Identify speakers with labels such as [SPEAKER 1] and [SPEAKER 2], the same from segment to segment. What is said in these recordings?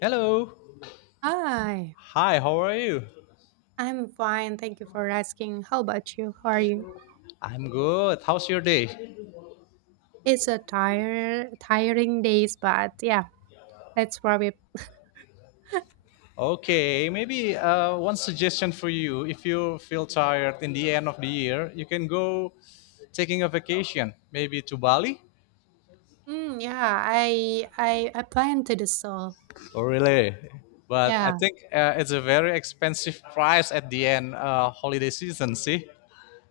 [SPEAKER 1] Hello.
[SPEAKER 2] Hi,
[SPEAKER 1] Hi, how are you?
[SPEAKER 2] I'm fine. Thank you for asking. How about you? How are you?
[SPEAKER 1] I'm good. How's your day?
[SPEAKER 2] It's a tire tiring days, but yeah, that's probably.
[SPEAKER 1] Okay, maybe one suggestion for you. If you feel tired in the end of the year, you can go taking a vacation, maybe to Bali
[SPEAKER 2] Yeah, I plan to do so.
[SPEAKER 1] or really. But I
[SPEAKER 2] Yeah,
[SPEAKER 1] think it's a very expensive price at the end holiday season, see?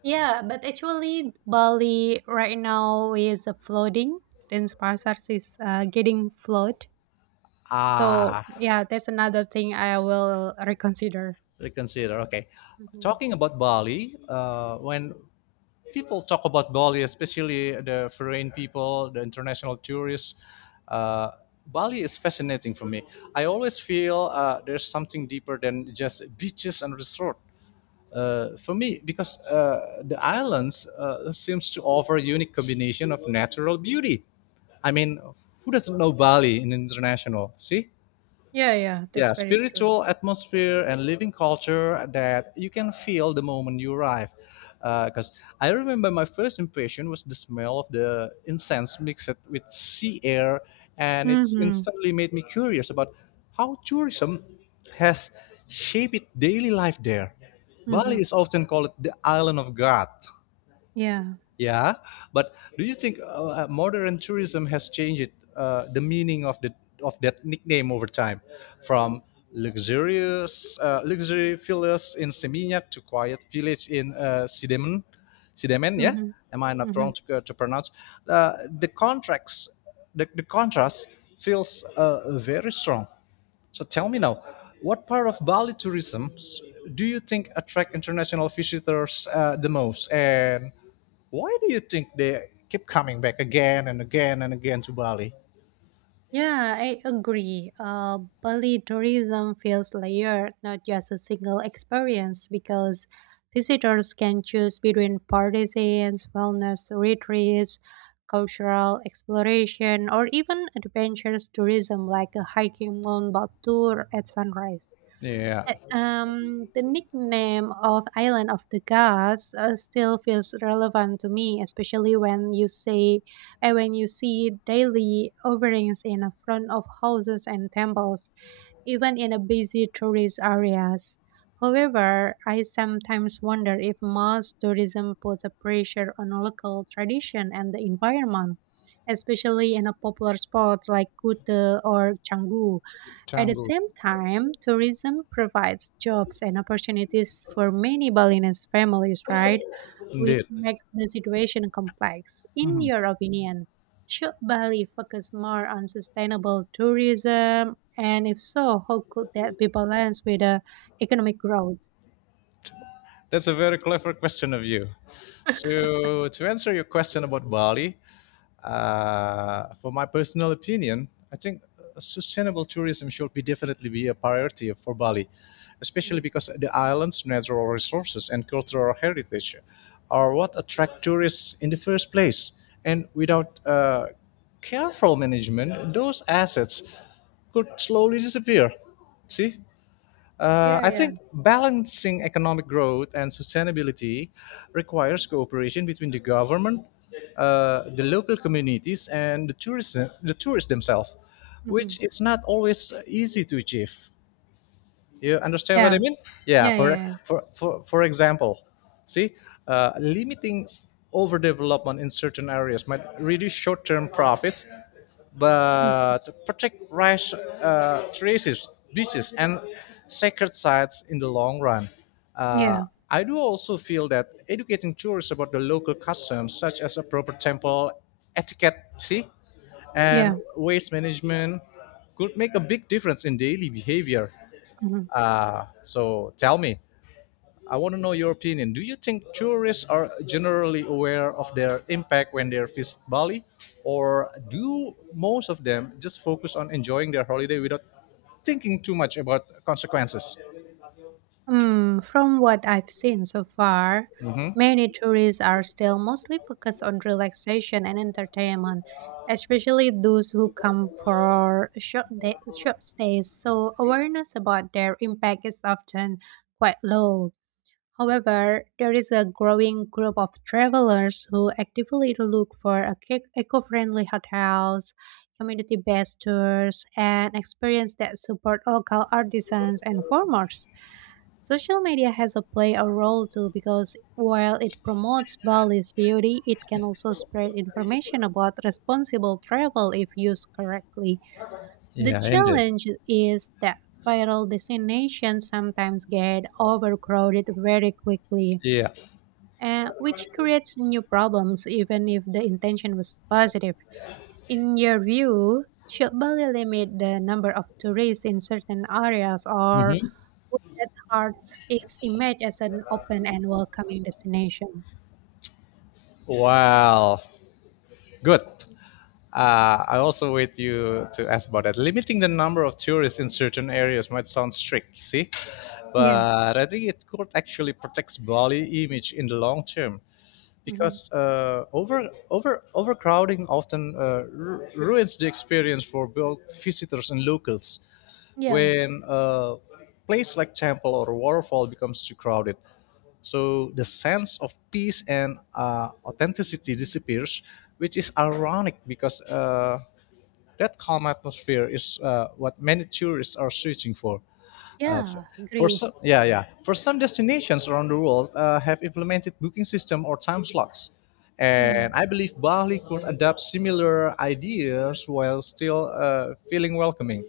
[SPEAKER 2] yeah, but actually Bali right now is flooding. Denpasar is getting flood. So
[SPEAKER 1] Ah,
[SPEAKER 2] yeah, that's another thing I will reconsider.
[SPEAKER 1] reconsider. Okay.
[SPEAKER 2] hmm
[SPEAKER 1] Talking about Bali, when People talk about Bali, especially the foreign people, the international tourists. Uh, Bali is fascinating for me. I always feel there's something deeper than just beaches and resort. For me, because the islands seems to offer a unique combination of natural beauty. I mean, who doesn't know Bali in international? See?
[SPEAKER 2] Yeah, yeah,
[SPEAKER 1] Yeah,
[SPEAKER 2] that's very true.
[SPEAKER 1] spiritual atmosphere and living culture that you can feel the moment you arrive, because I remember my first impression was the smell of the incense mixed with sea air, and it's
[SPEAKER 2] Mm-hmm.
[SPEAKER 1] instantly made me curious about how tourism has shaped daily life there.
[SPEAKER 2] Mm-hmm.
[SPEAKER 1] Bali is often called the island of god.
[SPEAKER 2] Yeah.
[SPEAKER 1] Yeah, but do you think modern tourism has changed the meaning of the of that nickname over time, from luxurious luxury villas in Seminyak to quiet village in Sidemen, Sidemen? Yeah,
[SPEAKER 2] Mm-hmm.
[SPEAKER 1] am I not wrong to pronounce? Uh, the contracts, the contrast feels very strong. So tell me now, what part of Bali tourism do you think attract international visitors the most, and why do you think they keep coming back again and again and again to Bali?
[SPEAKER 2] Yeah, I agree. Bali tourism feels layered, not just a single experience, because visitors can choose between partisans, wellness retreats, cultural exploration, or even adventurous tourism like a hiking Mount Bab tour at sunrise.
[SPEAKER 1] Yeah,
[SPEAKER 2] The nickname of Island of the Gods still feels relevant to me, especially when you say, when you see daily offerings in front of houses and temples, even in a busy tourist areas. However, I sometimes wonder if mass tourism puts a pressure on local tradition and the environment, especially in a popular spot like Kute or Canggu. At the
[SPEAKER 1] Canggu,
[SPEAKER 2] same time, tourism provides jobs and opportunities for many Balinese families, right? Which
[SPEAKER 1] indeed.
[SPEAKER 2] makes the situation complex. In your opinion, should Bali focus more on sustainable tourism? And if so, how could that be balanced with economic growth?
[SPEAKER 1] That's a very clever question of you. So, to answer your question about Bali, for my personal opinion, I think sustainable tourism should be definitely be a priority for Bali, especially
[SPEAKER 2] Mhm.
[SPEAKER 1] because the island's natural resources and cultural heritage are what attract tourists in the first place. And without careful management, those assets could slowly disappear. See?
[SPEAKER 2] Yeah,
[SPEAKER 1] I
[SPEAKER 2] yeah.
[SPEAKER 1] think balancing economic growth and sustainability requires cooperation between the government, the local communities, and the tourists themselves,
[SPEAKER 2] Hmm.
[SPEAKER 1] which is not always easy to achieve. You understand what
[SPEAKER 2] Yeah,
[SPEAKER 1] I mean? Yeah.
[SPEAKER 2] yeah,
[SPEAKER 1] For
[SPEAKER 2] yeah, yeah.
[SPEAKER 1] for for, for example, see, limiting overdevelopment in certain areas might reduce short-term profits,
[SPEAKER 2] Mm.
[SPEAKER 1] but protect rice terraces, beaches, and sacred sites in the long run. Uh,
[SPEAKER 2] Yeah.
[SPEAKER 1] I do also feel that educating tourists about the local customs, such as a proper temple etiquette, see, and
[SPEAKER 2] Yeah.
[SPEAKER 1] waste management, could make a big difference in daily behavior.
[SPEAKER 2] Mhm.
[SPEAKER 1] So tell me, I want to know your opinion. Do you think tourists are generally aware of their impact when they visit Bali, or do most of them just focus on enjoying their holiday without thinking too much about consequences?
[SPEAKER 2] Hmm, from what I've seen so far, many tourists are still mostly focused on relaxation and entertainment, especially those who come for short stays. So, awareness about their impact is often quite low. However, there is a growing group of travelers who actively look for eco-friendly hotels, community-based tours, and experience that support local artisans and farmers. Social media has a play a role too because while it promotes Bali's beauty, it can also spread information about responsible travel if used correctly. The
[SPEAKER 1] Yeah, indeed.
[SPEAKER 2] challenge is that viral destinations sometimes get overcrowded very quickly,
[SPEAKER 1] Yeah.
[SPEAKER 2] which creates new problems even if the intention was positive. In your view, should Bali limit the number of tourists in certain areas, or
[SPEAKER 1] Hmm.
[SPEAKER 2] would that hurt its image as an open and welcoming destination?
[SPEAKER 1] Wow, good. I also with you to ask about that. Limiting the number of tourists in certain areas might sound strict, see,
[SPEAKER 2] Yeah.
[SPEAKER 1] but I think it could actually protect Bali image in the long term,
[SPEAKER 2] Hmm.
[SPEAKER 1] because overcrowding often ruins the experience for both visitors and locals
[SPEAKER 2] Yeah,
[SPEAKER 1] when a place like temple or waterfall becomes too crowded, so the sense of peace and authenticity disappears, which is ironic because that calm atmosphere is what many tourists are searching for. Uh, f-
[SPEAKER 2] yeah,
[SPEAKER 1] for
[SPEAKER 2] agree.
[SPEAKER 1] some, yeah, yeah. For some destinations around the world, have implemented booking system or time slots, and
[SPEAKER 2] Mm.
[SPEAKER 1] I believe Bali could adapt similar ideas while still feeling welcoming.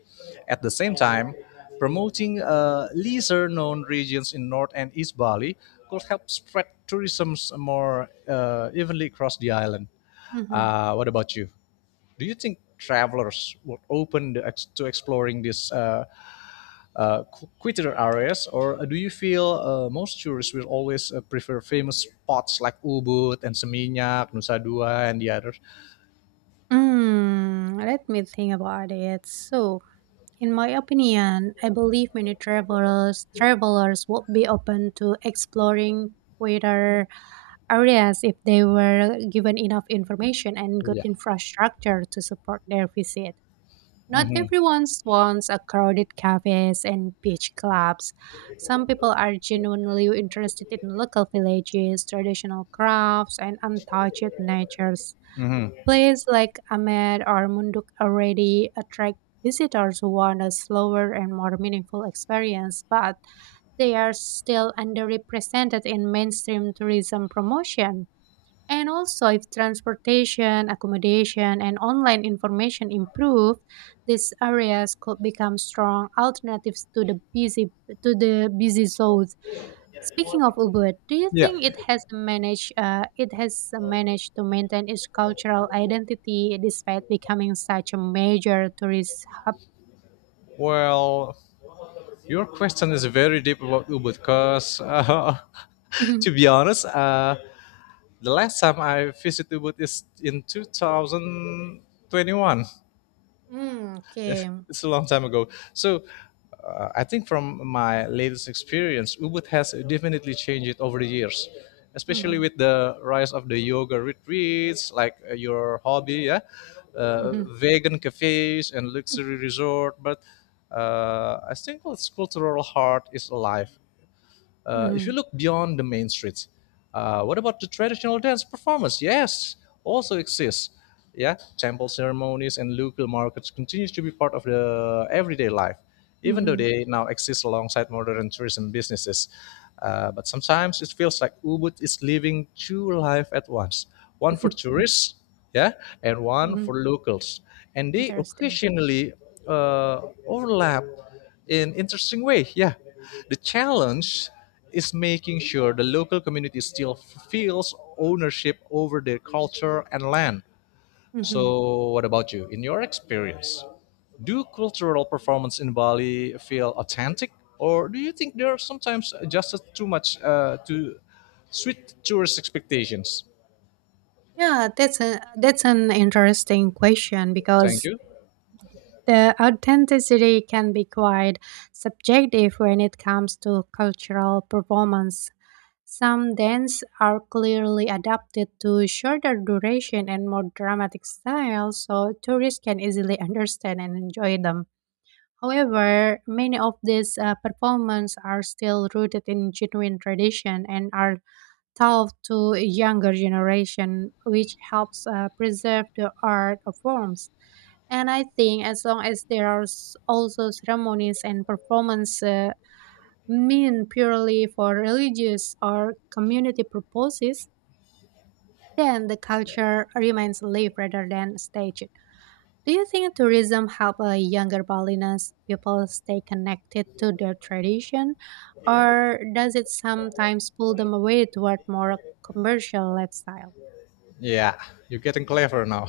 [SPEAKER 1] At the same time, promoting lesser-known regions in North and East Bali could help spread tourism more evenly across the island.
[SPEAKER 2] Mm-hmm.
[SPEAKER 1] What about you? Do you think travelers would open the to exploring these uh, quieter areas, or do you feel most tourists will always prefer famous spots like Ubud and Seminyak, Nusa Dua, and the others?
[SPEAKER 2] Mm, let me think about it. So, in my opinion, I believe many travelers would be open to exploring quieter areas if they were given enough information and good
[SPEAKER 1] Yeah.
[SPEAKER 2] infrastructure to support their visit. Not
[SPEAKER 1] Mm-hmm.
[SPEAKER 2] everyone wants a crowded cafes and beach clubs. Some people are genuinely interested in local villages, traditional crafts, and untouched natures.
[SPEAKER 1] Mm-hmm.
[SPEAKER 2] Places like Ahmed or Munduk already attract visitors who want a slower and more meaningful experience, but they are still underrepresented in mainstream tourism promotion. And also, if transportation, accommodation, and online information improve, these areas could become strong alternatives to the busy zones. Speaking of Ubud, do you
[SPEAKER 1] Yeah.
[SPEAKER 2] think it has managed to maintain its cultural identity despite becoming such a major tourist hub?
[SPEAKER 1] Well, your question is very deep about Ubud because, to
[SPEAKER 2] Mhm.
[SPEAKER 1] be honest, the last time I visited Ubud is in 2021.
[SPEAKER 2] Mm,
[SPEAKER 1] it's
[SPEAKER 2] okay.
[SPEAKER 1] it's a long time ago. So I think from my latest experience, Ubud has definitely changed it over the years, especially
[SPEAKER 2] Mm-hmm.
[SPEAKER 1] with the rise of the yoga retreats, like your hobby, yeah,
[SPEAKER 2] Mm-hmm.
[SPEAKER 1] vegan cafes and luxury resort. But I think its cultural heart is alive. If you
[SPEAKER 2] Mm-hmm.
[SPEAKER 1] look beyond the main streets, what about the traditional dance performance? Yes, also exists. Yeah, temple ceremonies and local markets continues to be part of the everyday life, even though
[SPEAKER 2] Mm-hmm.
[SPEAKER 1] they now exist alongside modern tourism businesses. But sometimes it feels like Ubud is living two life at once, one for tourists, yeah, and one
[SPEAKER 2] Mm-hmm.
[SPEAKER 1] for locals, and they
[SPEAKER 2] Interesting.
[SPEAKER 1] occasionally uh, overlap in interesting way. Yeah, the challenge is making sure the local community still feels ownership over their culture and land.
[SPEAKER 2] Mhm.
[SPEAKER 1] So, what about you? In your experience, do cultural performance in Bali feel authentic, or do you think they're sometimes adjusted too much to sweet tourist expectations?
[SPEAKER 2] Yeah, that's an interesting question
[SPEAKER 1] Thank
[SPEAKER 2] because
[SPEAKER 1] you.
[SPEAKER 2] the authenticity can be quite subjective when it comes to cultural performance. Some dances are clearly adapted to shorter duration and more dramatic styles, so tourists can easily understand and enjoy them. However, many of these performances are still rooted in genuine tradition and are taught to a younger generation, which helps preserve the art of forms. And I think as long as there are also ceremonies and performance mean purely for religious or community purposes, then the culture remains live rather than staged. Do you think tourism help younger Balinese people stay connected to their tradition, or does it sometimes pull them away toward more commercial lifestyle?
[SPEAKER 1] Yeah, you're getting clever now.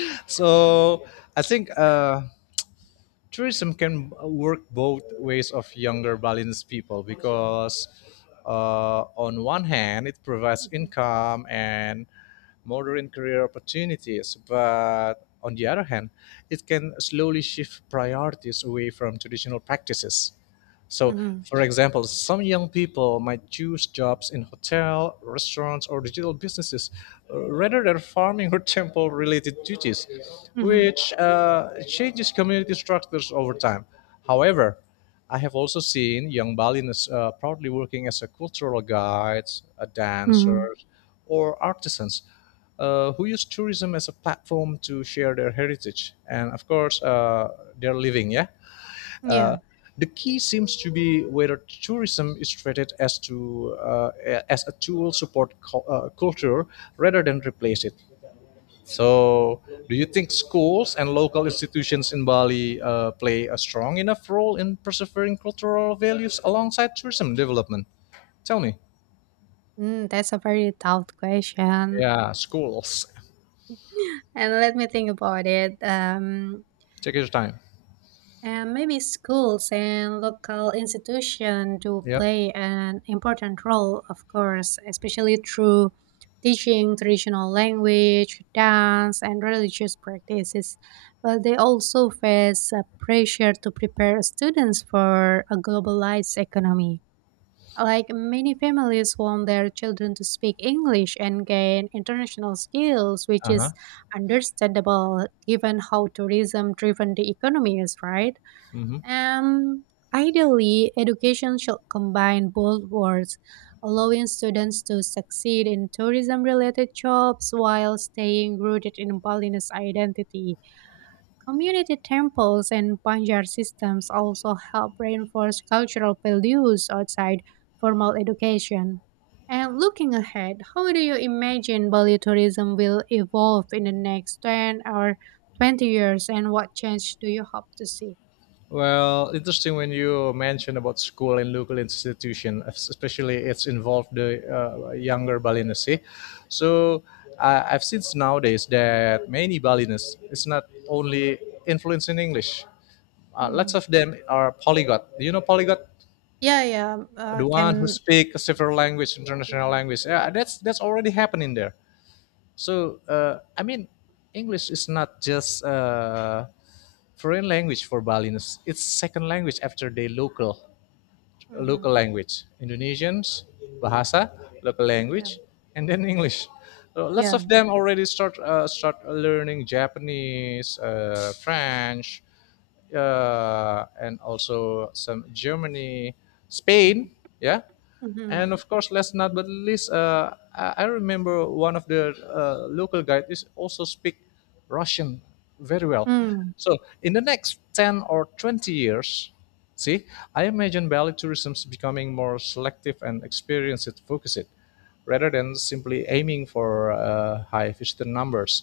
[SPEAKER 1] So, I think. Tourism can work both ways of younger Balinese people because on one hand it provides
[SPEAKER 2] Mhm,
[SPEAKER 1] income and modern career opportunities, but on the other hand it can slowly shift priorities away from traditional practices. So,
[SPEAKER 2] mhm,
[SPEAKER 1] for example, some young people might choose jobs in hotel, restaurants, or digital businesses rather than farming or temple-related duties,
[SPEAKER 2] mhm,
[SPEAKER 1] which changes community structures over time. However, I have also seen young Balinese proudly working as a cultural guides, a
[SPEAKER 2] mhm.
[SPEAKER 1] dancers, or artisans who use tourism as a platform to share their heritage and, of course, their living. Yeah,
[SPEAKER 2] Yeah.
[SPEAKER 1] the key seems to be whether tourism is treated as to as a tool support culture rather than replace it. So, do you think schools and local institutions in Bali play a strong enough role in persevering cultural values alongside tourism development? Tell me.
[SPEAKER 2] Mm, that's a very tough question.
[SPEAKER 1] Yeah, schools.
[SPEAKER 2] And let me think about it.
[SPEAKER 1] Take your time.
[SPEAKER 2] And maybe schools and local institutions do
[SPEAKER 1] Yep.
[SPEAKER 2] play an important role, of course, especially through teaching traditional language, dance, and religious practices. But they also face a pressure to prepare students for a globalized economy. Like many families want their children to speak English and gain international skills, which
[SPEAKER 1] Uh huh.
[SPEAKER 2] is understandable given how tourism driven the economy is, right?
[SPEAKER 1] Hmm.
[SPEAKER 2] Um, Ideally, education should combine both worlds, allowing students to succeed in tourism related jobs while staying rooted in Balinese identity. Community temples and Banjar systems also help reinforce cultural values outside formal education. And looking ahead, how do you imagine Bali tourism will evolve in the next 10 or 20 years, and what change do you hope to see?
[SPEAKER 1] Well, interesting when you mention about school and local institution, especially it's involved the younger Balinese. See? So I've seen nowadays that many Balinese it's not only influenced in English. Lots
[SPEAKER 2] Mhm.
[SPEAKER 1] of them are polyglot. Do you know polyglot?
[SPEAKER 2] Yeah, yeah,
[SPEAKER 1] The one who
[SPEAKER 2] can,
[SPEAKER 1] speak several language,
[SPEAKER 2] yeah.
[SPEAKER 1] international language. Yeah, that's already happening there. So I mean, English is not just foreign language for Balinese. It's second language after their local
[SPEAKER 2] Hmm.
[SPEAKER 1] local language. Indonesians, bahasa, local
[SPEAKER 2] Yeah,
[SPEAKER 1] language, and then English. So lots of
[SPEAKER 2] yeah.
[SPEAKER 1] them already start learning Japanese, French, and also some Germany, Spain. Yeah,
[SPEAKER 2] Hmm.
[SPEAKER 1] and of course, last not but least, I remember one of the local guide is also speak Russian very well.
[SPEAKER 2] Mm.
[SPEAKER 1] So in the next 10 or 20 years, see, I imagine Bali tourism is becoming more selective and experience it focused rather than simply aiming for high visitor numbers.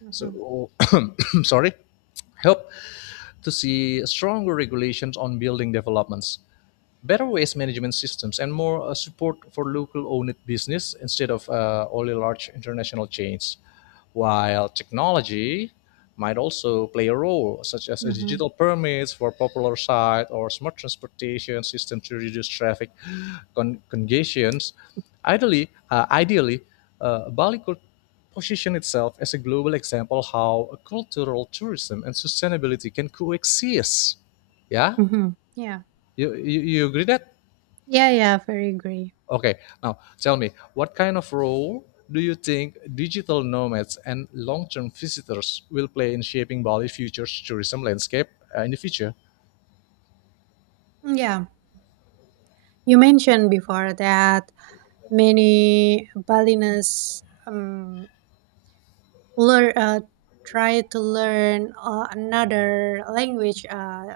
[SPEAKER 2] Hmm.
[SPEAKER 1] So, sorry, help to see stronger regulations on building developments, better waste management systems and more support for local owned business instead of only large international chains. While technology might also play a role, such as a
[SPEAKER 2] Hmm.
[SPEAKER 1] digital permits for popular sites or smart transportation system to reduce traffic congestions. Ideally, Bali could position itself as a global example how cultural tourism and sustainability can coexist. Yeah,
[SPEAKER 2] Hmm. Yeah,
[SPEAKER 1] you agree that?
[SPEAKER 2] yeah, yeah, very agree.
[SPEAKER 1] Okay, now tell me, what kind of role do you think digital nomads and long-term visitors will play in shaping Bali's future tourism landscape in the future?
[SPEAKER 2] Yeah, you mentioned before that many Balinese learn, uh, try to learn another language uh,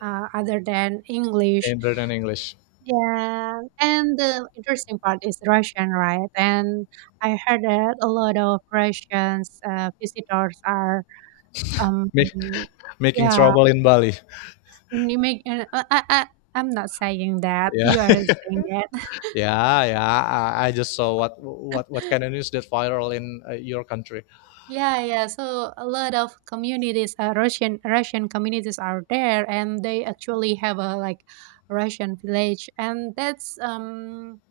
[SPEAKER 2] uh, other than English.
[SPEAKER 1] In Brennan English,
[SPEAKER 2] Yeah, and the interesting part is Russian, right? And I heard that a lot of Russians visitors are, um,
[SPEAKER 1] Make, making
[SPEAKER 2] yeah,
[SPEAKER 1] trouble in Bali.
[SPEAKER 2] you make, I'm not saying that.
[SPEAKER 1] Yeah,
[SPEAKER 2] You are saying that.
[SPEAKER 1] yeah, yeah. I just saw what kind of news that viral in your country.
[SPEAKER 2] Yeah, yeah. So a lot of communities, Russian communities are there, and they actually have a like Russian village, and that's um,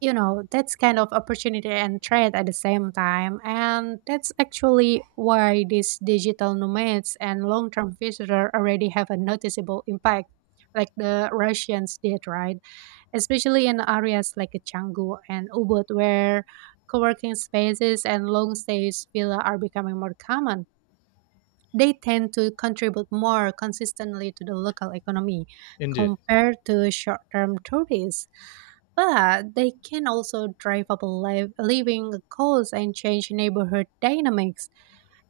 [SPEAKER 2] you know, that's kind of opportunity and threat at the same time, and that's actually why these digital nomads and long-term visitors already have a noticeable impact, like the Russians did, right? Especially in areas like Canggu and Ubud where co-working spaces and long stays villa are becoming more common. They tend to contribute more consistently to the local economy
[SPEAKER 1] Indeed.
[SPEAKER 2] compared to short-term tourists, but they can also drive up living costs and change neighborhood dynamics.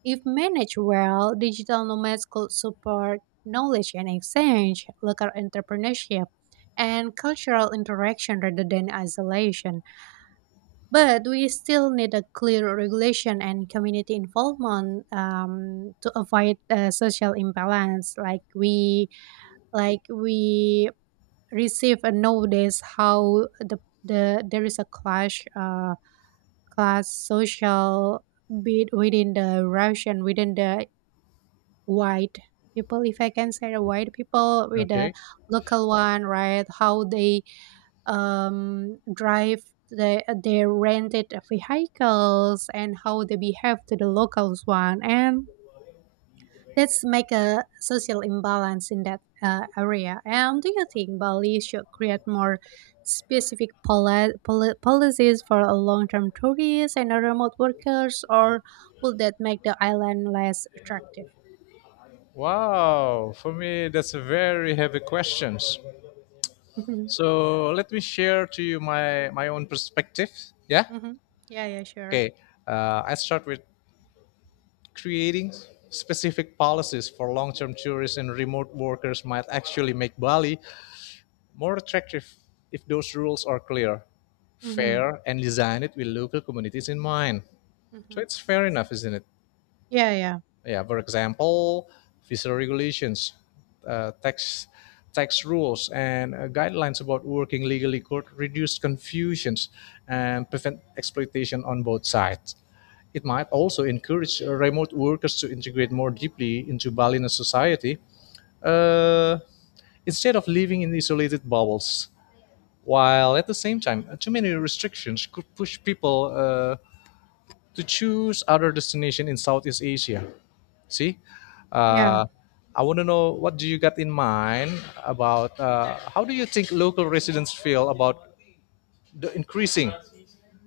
[SPEAKER 2] If managed well, digital nomads could support knowledge and exchange, local entrepreneurship, and cultural interaction rather than isolation. But we still need a clear regulation and community involvement, to avoid social imbalance, like we receive and nowadays how the there is a clash class social bit within the russian within the white people, if I can say, the white people with the
[SPEAKER 1] Okay.
[SPEAKER 2] local one, right? How they drive their rented vehicles and how they behave to the locals one, and let's make a social imbalance in that area. And do you think Bali should create more specific policies for a long-term tourists and a remote workers, or would that make the island less attractive?
[SPEAKER 1] Wow. For me, that's a very heavy questions.
[SPEAKER 2] Hmm.
[SPEAKER 1] So let me share to you my own perspective. Yeah.
[SPEAKER 2] Yeah, yeah, sure.
[SPEAKER 1] Okay, I start with creating specific policies for long-term tourists and remote workers might actually make Bali more attractive if those rules are clear,
[SPEAKER 2] Mm-hmm.
[SPEAKER 1] fair, and designed with local communities in mind. So
[SPEAKER 2] Mm-hmm.
[SPEAKER 1] it's fair enough, isn't it?
[SPEAKER 2] Yeah, yeah,
[SPEAKER 1] Yeah, for example, visa regulations, uh, tax tax rules, and guidelines about working legally could reduce confusions and prevent exploitation on both sides. It might also encourage remote workers to integrate more deeply into Balinese society uh, instead of living in isolated bubbles. While at the same time, too many restrictions could push people to choose other destination in Southeast Asia. See,
[SPEAKER 2] yeah.
[SPEAKER 1] uh, I want to know what do you got in mind about how do you think local residents feel about the increasing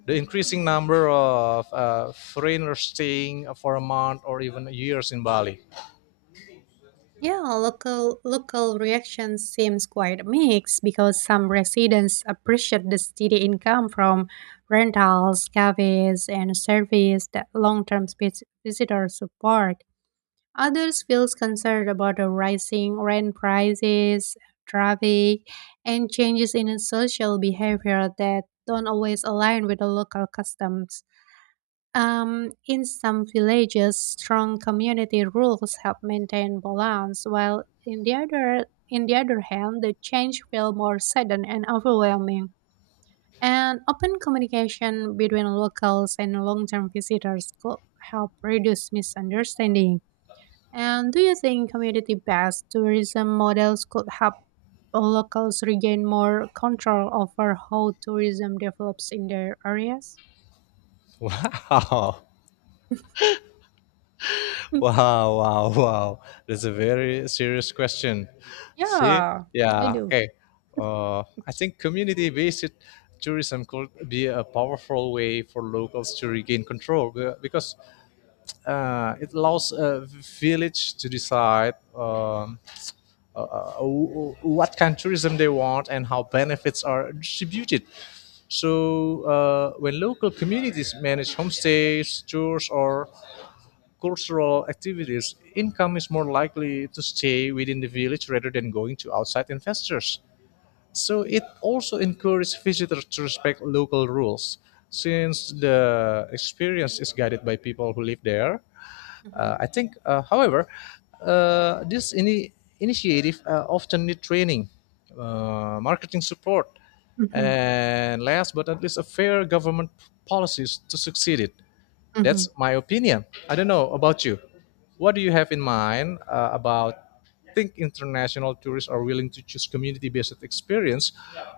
[SPEAKER 1] the increasing number of foreigners staying for a month or even years in Bali?
[SPEAKER 2] Yeah, local reaction seems quite mixed because some residents appreciate the steady income from rentals, cafes, and service that long-term visitors support. Others feel concerned about the rising rent prices, traffic, and changes in social behavior that don't always align with the local customs. In some villages, strong community rules help maintain balance, while in the other hand, the change feel more sudden and overwhelming. And open communication between locals and long-term visitors could help reduce misunderstanding. And do you think community-based tourism models could help locals regain more control over how tourism develops in their areas?
[SPEAKER 1] Wow.
[SPEAKER 2] Mm,
[SPEAKER 1] Wow, wow, wow. That's a very serious question. See?
[SPEAKER 2] yeah, I
[SPEAKER 1] Yeah,
[SPEAKER 2] do.
[SPEAKER 1] okay. I think community based tourism could be a powerful way for locals to regain control because it allows a village to decide what kind of tourism they want and how benefits are distributed. So, when local communities manage homestays, tours, or cultural activities, income is more likely to stay within the village rather than going to outside investors. So it also encourages visitors to respect local rules, since the experience is guided by people who live there.
[SPEAKER 2] Mhm,
[SPEAKER 1] I think, however, this initiative often need training, marketing support,
[SPEAKER 2] mhm,
[SPEAKER 1] and last but not least, a fair government policies to succeed it.
[SPEAKER 2] mhm.
[SPEAKER 1] That's my opinion. I don't know about you. What do you have in mind about think international tourists are willing to choose community-based experience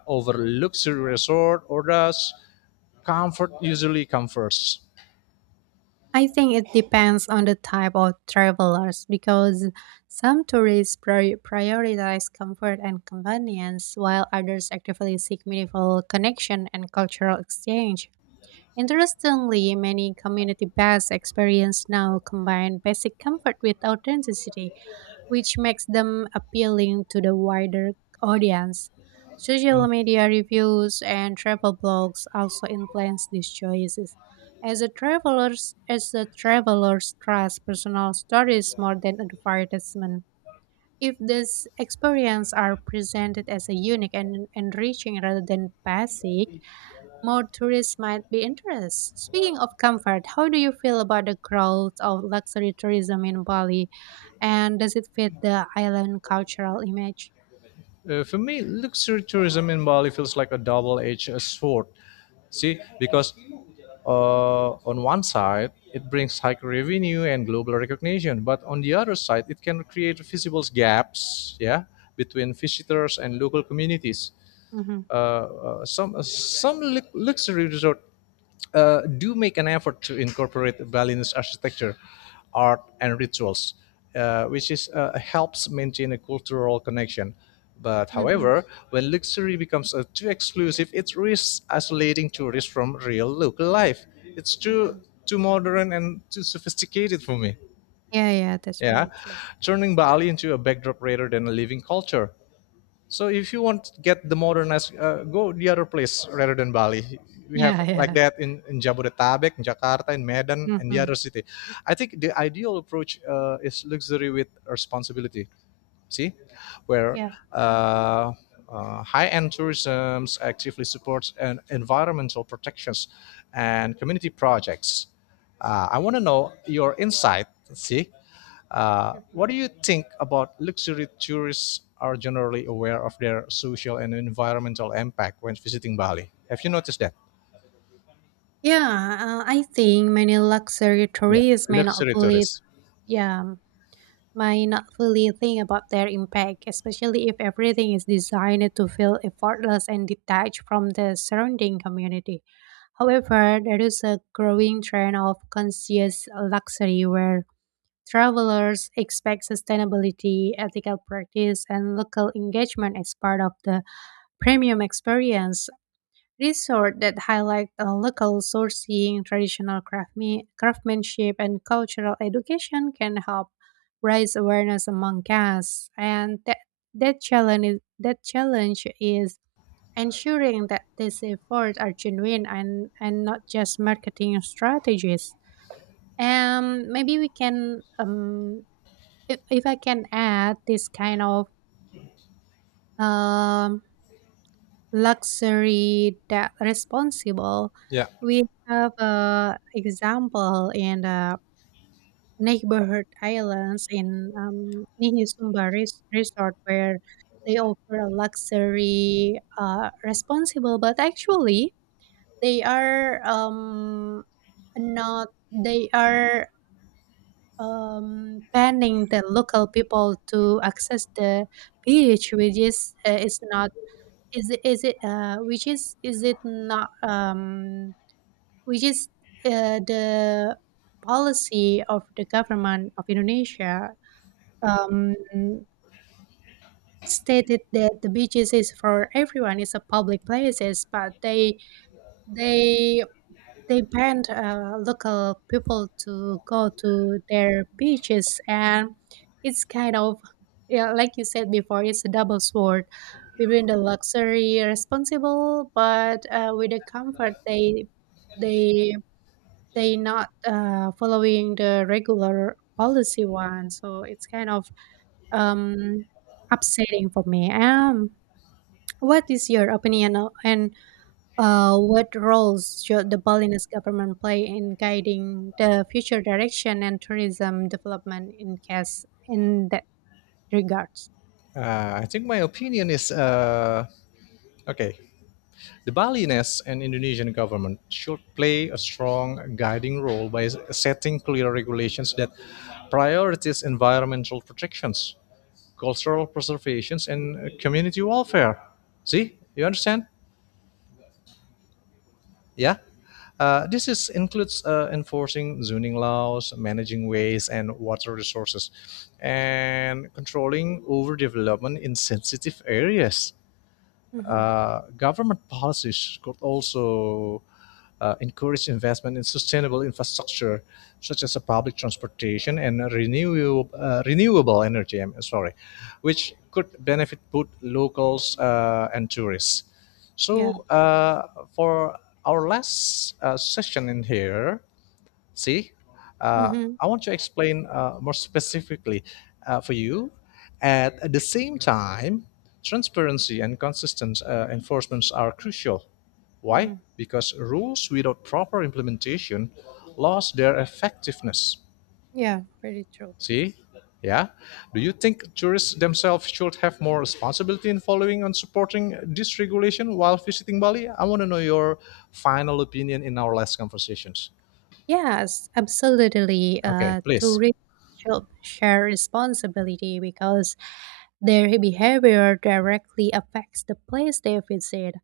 [SPEAKER 1] over luxury resort, or does comfort usually come first?
[SPEAKER 2] I think it depends on the type of travelers because some tourists prioritize comfort and convenience, while others actively seek meaningful connection and cultural exchange. Interestingly, many community based experiences now combine basic comfort with authenticity, which makes them appealing to the wider audience. Social media reviews and travel blogs also influence these choices. As a traveler's as the travelers trust personal stories more than advertisement. If these experiences are presented as a unique and enriching rather than basic, more tourists might be interested. Speaking of comfort, how do you feel about the growth of luxury tourism in Bali, and does it fit the island cultural image?
[SPEAKER 1] For me, luxury tourism in Bali feels like a double-edged sword. See, because on one side it brings high revenue and global recognition, but on the other side it can create visible gaps, yeah, between visitors and local communities.
[SPEAKER 2] Mm-hmm.
[SPEAKER 1] Luxury resort do make an effort to incorporate Balinese architecture, art, and rituals, which, is, helps maintain a cultural connection. But
[SPEAKER 2] Mm-hmm.
[SPEAKER 1] however, when luxury becomes too exclusive, it risks isolating tourists from real local life. It's too
[SPEAKER 2] Mm-hmm.
[SPEAKER 1] too modern and too sophisticated for me.
[SPEAKER 2] Yeah, yeah, that's
[SPEAKER 1] Yeah,
[SPEAKER 2] very true.
[SPEAKER 1] turning Bali into a backdrop rather than a living culture. So if you want to get the modernized, go the other place rather than Bali. We have
[SPEAKER 2] Yeah,
[SPEAKER 1] like
[SPEAKER 2] yeah.
[SPEAKER 1] that in Jabodetabek, in Jakarta, in Medan, and the
[SPEAKER 2] Mm-hmm.
[SPEAKER 1] other city. I think the ideal approach is luxury with responsibility, see, where
[SPEAKER 2] Yeah.
[SPEAKER 1] uh, high-end tourism actively supports an environmental protections and community projects. I want to know your insight. See, what
[SPEAKER 2] Mhm.
[SPEAKER 1] do you think about luxury tourists are generally aware of their social and environmental impact when visiting Bali? Have you noticed that?
[SPEAKER 2] Yeah, I think many luxury
[SPEAKER 1] Yeah,
[SPEAKER 2] tourists may not
[SPEAKER 1] luxury
[SPEAKER 2] fully,
[SPEAKER 1] tourists.
[SPEAKER 2] yeah, might not fully think about their impact, especially if everything is designed to feel effortless and detached from the surrounding community. However, there is a growing trend of conscious luxury where travelers expect sustainability, ethical practice, and local engagement as part of the premium experience. Resort that highlight local sourcing, traditional craftsmanship, and cultural education can help raise awareness among guests. And that challenge is ensuring that these efforts are genuine and not just marketing strategies. And maybe we can if I can add this kind of um luxury that responsible.
[SPEAKER 1] Yeah,
[SPEAKER 2] We have a example in the neighborhood islands in Resort, where they offer a luxury responsible, but actually they are not they are banning the local people to access the beach, which is not is it is it, which is it not, which is, the policy of the government of Indonesia, um, stated that the beaches is for everyone, it's a public places, but they they banned local people to go to their beaches, and it's kind of, yeah, like you said before, it's a double sword between the luxury responsible but with the comfort they they not following the regular policy one, so it's kind of um upsetting for me. What is your opinion, o- and what roles should the Balinese government play in guiding the future direction and tourism development in case in that regards?
[SPEAKER 1] I think my opinion is okay. The Balinese and Indonesian government should play a strong guiding role by setting clear regulations that prioritize environmental protections, cultural preservations, and community welfare. See, you understand? Yeah. This includes enforcing zoning laws, managing waste and water resources, and controlling overdevelopment in sensitive areas.
[SPEAKER 2] Hmm.
[SPEAKER 1] Government policies could also encourage investment in sustainable infrastructure such as a public transportation and renewable energy. I'm sorry, which could benefit both locals and tourists.
[SPEAKER 2] Yeah.
[SPEAKER 1] So for our last session in here, see, uh,
[SPEAKER 2] Hmm.
[SPEAKER 1] I want to explain more specifically for you. At the same time, transparency and consistent enforcements are crucial. Why?
[SPEAKER 2] Hmm.
[SPEAKER 1] Because rules without proper implementation lose their effectiveness.
[SPEAKER 2] Yeah. Very true.
[SPEAKER 1] See? Yeah. Do you think tourists themselves should have more responsibility in following and supporting this regulation while visiting Bali? I want to know your final opinion in our last conversations.
[SPEAKER 2] Yes, absolutely.
[SPEAKER 1] Okay, please.
[SPEAKER 2] Tourists should share responsibility because their behavior directly affects the place they visit.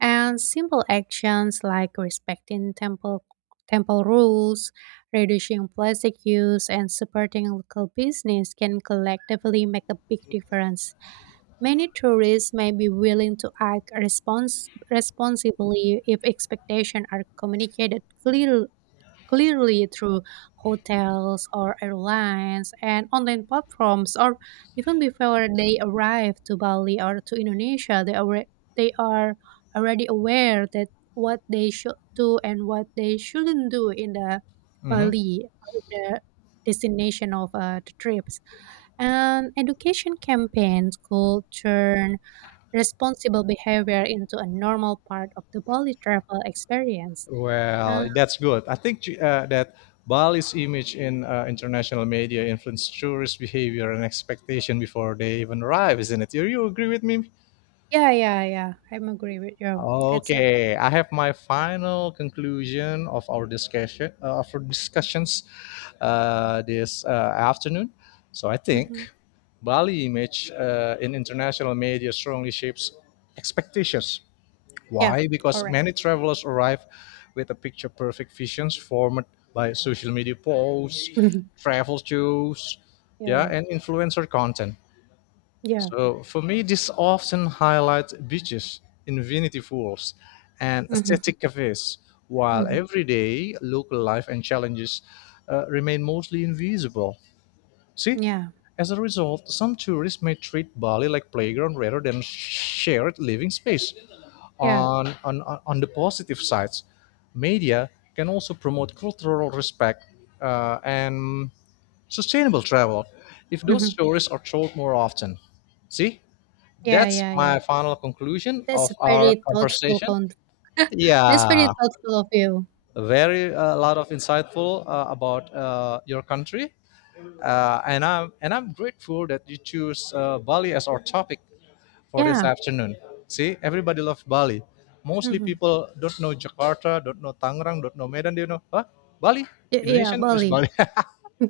[SPEAKER 2] And simple actions like respecting temple rules, reducing plastic use, and supporting local business can collectively make a big difference. Many tourists may be willing to act responsibly if expectations are communicated clearly through hotels or airlines and online platforms, or even before they arrive to Bali or to Indonesia, they are already aware that what they should do and what they shouldn't do in the
[SPEAKER 1] Hmm.
[SPEAKER 2] Bali or in the destination of the trips. And education campaigns could turn responsible behavior into a normal part of the Bali travel experience. Uh,
[SPEAKER 1] Well, that's good. I think that Bali's image in international media influenced tourist behavior and expectation before they even arrive, isn't it? Do you agree with me?
[SPEAKER 2] Yeah, yeah, yeah, I'm agree with you. That's a
[SPEAKER 1] Okay, I have my final conclusion of our discussion of our discussions this afternoon. So I
[SPEAKER 2] mhm.
[SPEAKER 1] think Bali image in international media strongly shapes expectations.
[SPEAKER 2] Yeah,
[SPEAKER 1] Why? Because
[SPEAKER 2] correct.
[SPEAKER 1] many travelers arrive with a picture perfect visions formed by social media posts,
[SPEAKER 2] Mhm.
[SPEAKER 1] travel shows, yeah,
[SPEAKER 2] Yeah,
[SPEAKER 1] and influencer content.
[SPEAKER 2] yeah.
[SPEAKER 1] So for me, this often highlights beaches, infinity pools, and
[SPEAKER 2] Mhm,
[SPEAKER 1] aesthetic cafes, while
[SPEAKER 2] mhm.
[SPEAKER 1] everyday local life and challenges remain mostly invisible. See,
[SPEAKER 2] Yeah,
[SPEAKER 1] as a result, some tourists may treat Bali like playground rather than shared living space.
[SPEAKER 2] yeah.
[SPEAKER 1] On, on, on the positive sides, media can also promote cultural respect and sustainable travel if those
[SPEAKER 2] Mhm.
[SPEAKER 1] stories are told more often. See,
[SPEAKER 2] Yeah,
[SPEAKER 1] that's
[SPEAKER 2] yeah, yeah.
[SPEAKER 1] my final conclusion
[SPEAKER 2] That's
[SPEAKER 1] of
[SPEAKER 2] a
[SPEAKER 1] our
[SPEAKER 2] very thoughtful
[SPEAKER 1] conversation.
[SPEAKER 2] con that's very
[SPEAKER 1] Yeah,
[SPEAKER 2] thoughtful of you.
[SPEAKER 1] very a lot of insightful about your country and I'm grateful that you choose Bali as our topic for this
[SPEAKER 2] Yeah,
[SPEAKER 1] afternoon. See, everybody loves Bali. Mostly
[SPEAKER 2] mhm.
[SPEAKER 1] people don't know Jakarta, don't know Tangerang, don't know Medan. They know, huh? Bali,
[SPEAKER 2] Yeah,
[SPEAKER 1] Indonesian which
[SPEAKER 2] Bali.
[SPEAKER 1] Bali.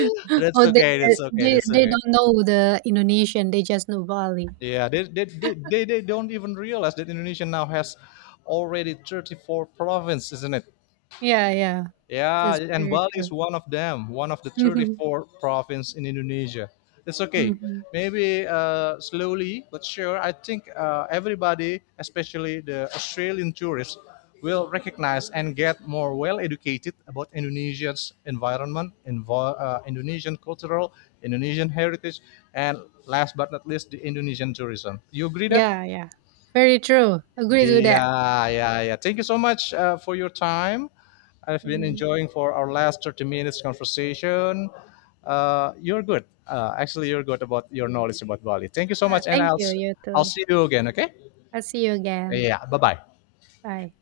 [SPEAKER 1] That's
[SPEAKER 2] Oh,
[SPEAKER 1] okay. That's okay. That's
[SPEAKER 2] they
[SPEAKER 1] okay.
[SPEAKER 2] don't know the Indonesian, they just know Bali.
[SPEAKER 1] Yeah, they don't even realize that Indonesia now has already 34 provinces, isn't it?
[SPEAKER 2] Yeah, yeah.
[SPEAKER 1] Yeah,
[SPEAKER 2] That's
[SPEAKER 1] and
[SPEAKER 2] very
[SPEAKER 1] Bali is
[SPEAKER 2] true.
[SPEAKER 1] one of them, one of the 34 province in Indonesia. It's okay.
[SPEAKER 2] Mhm.
[SPEAKER 1] Maybe slowly but sure, I think everybody, especially the Australian tourists, will recognize and get more well educated about Indonesia's environment, Indonesian cultural, Indonesian heritage, and last but not least, the Indonesian tourism. You agree that?
[SPEAKER 2] Yeah, yeah. Very true. Agree to that.
[SPEAKER 1] Yeah, yeah, yeah. Thank you so much for your time. I've been
[SPEAKER 2] Mhm.
[SPEAKER 1] enjoying for our last 30 minutes conversation. You're good. Actually, you're good about your knowledge about Bali. Thank you so
[SPEAKER 2] Ah,
[SPEAKER 1] much, and
[SPEAKER 2] thank you. You
[SPEAKER 1] I'll
[SPEAKER 2] too.
[SPEAKER 1] see you again. Okay?
[SPEAKER 2] I'll see you again.
[SPEAKER 1] Yeah. Bye bye.
[SPEAKER 2] Bye.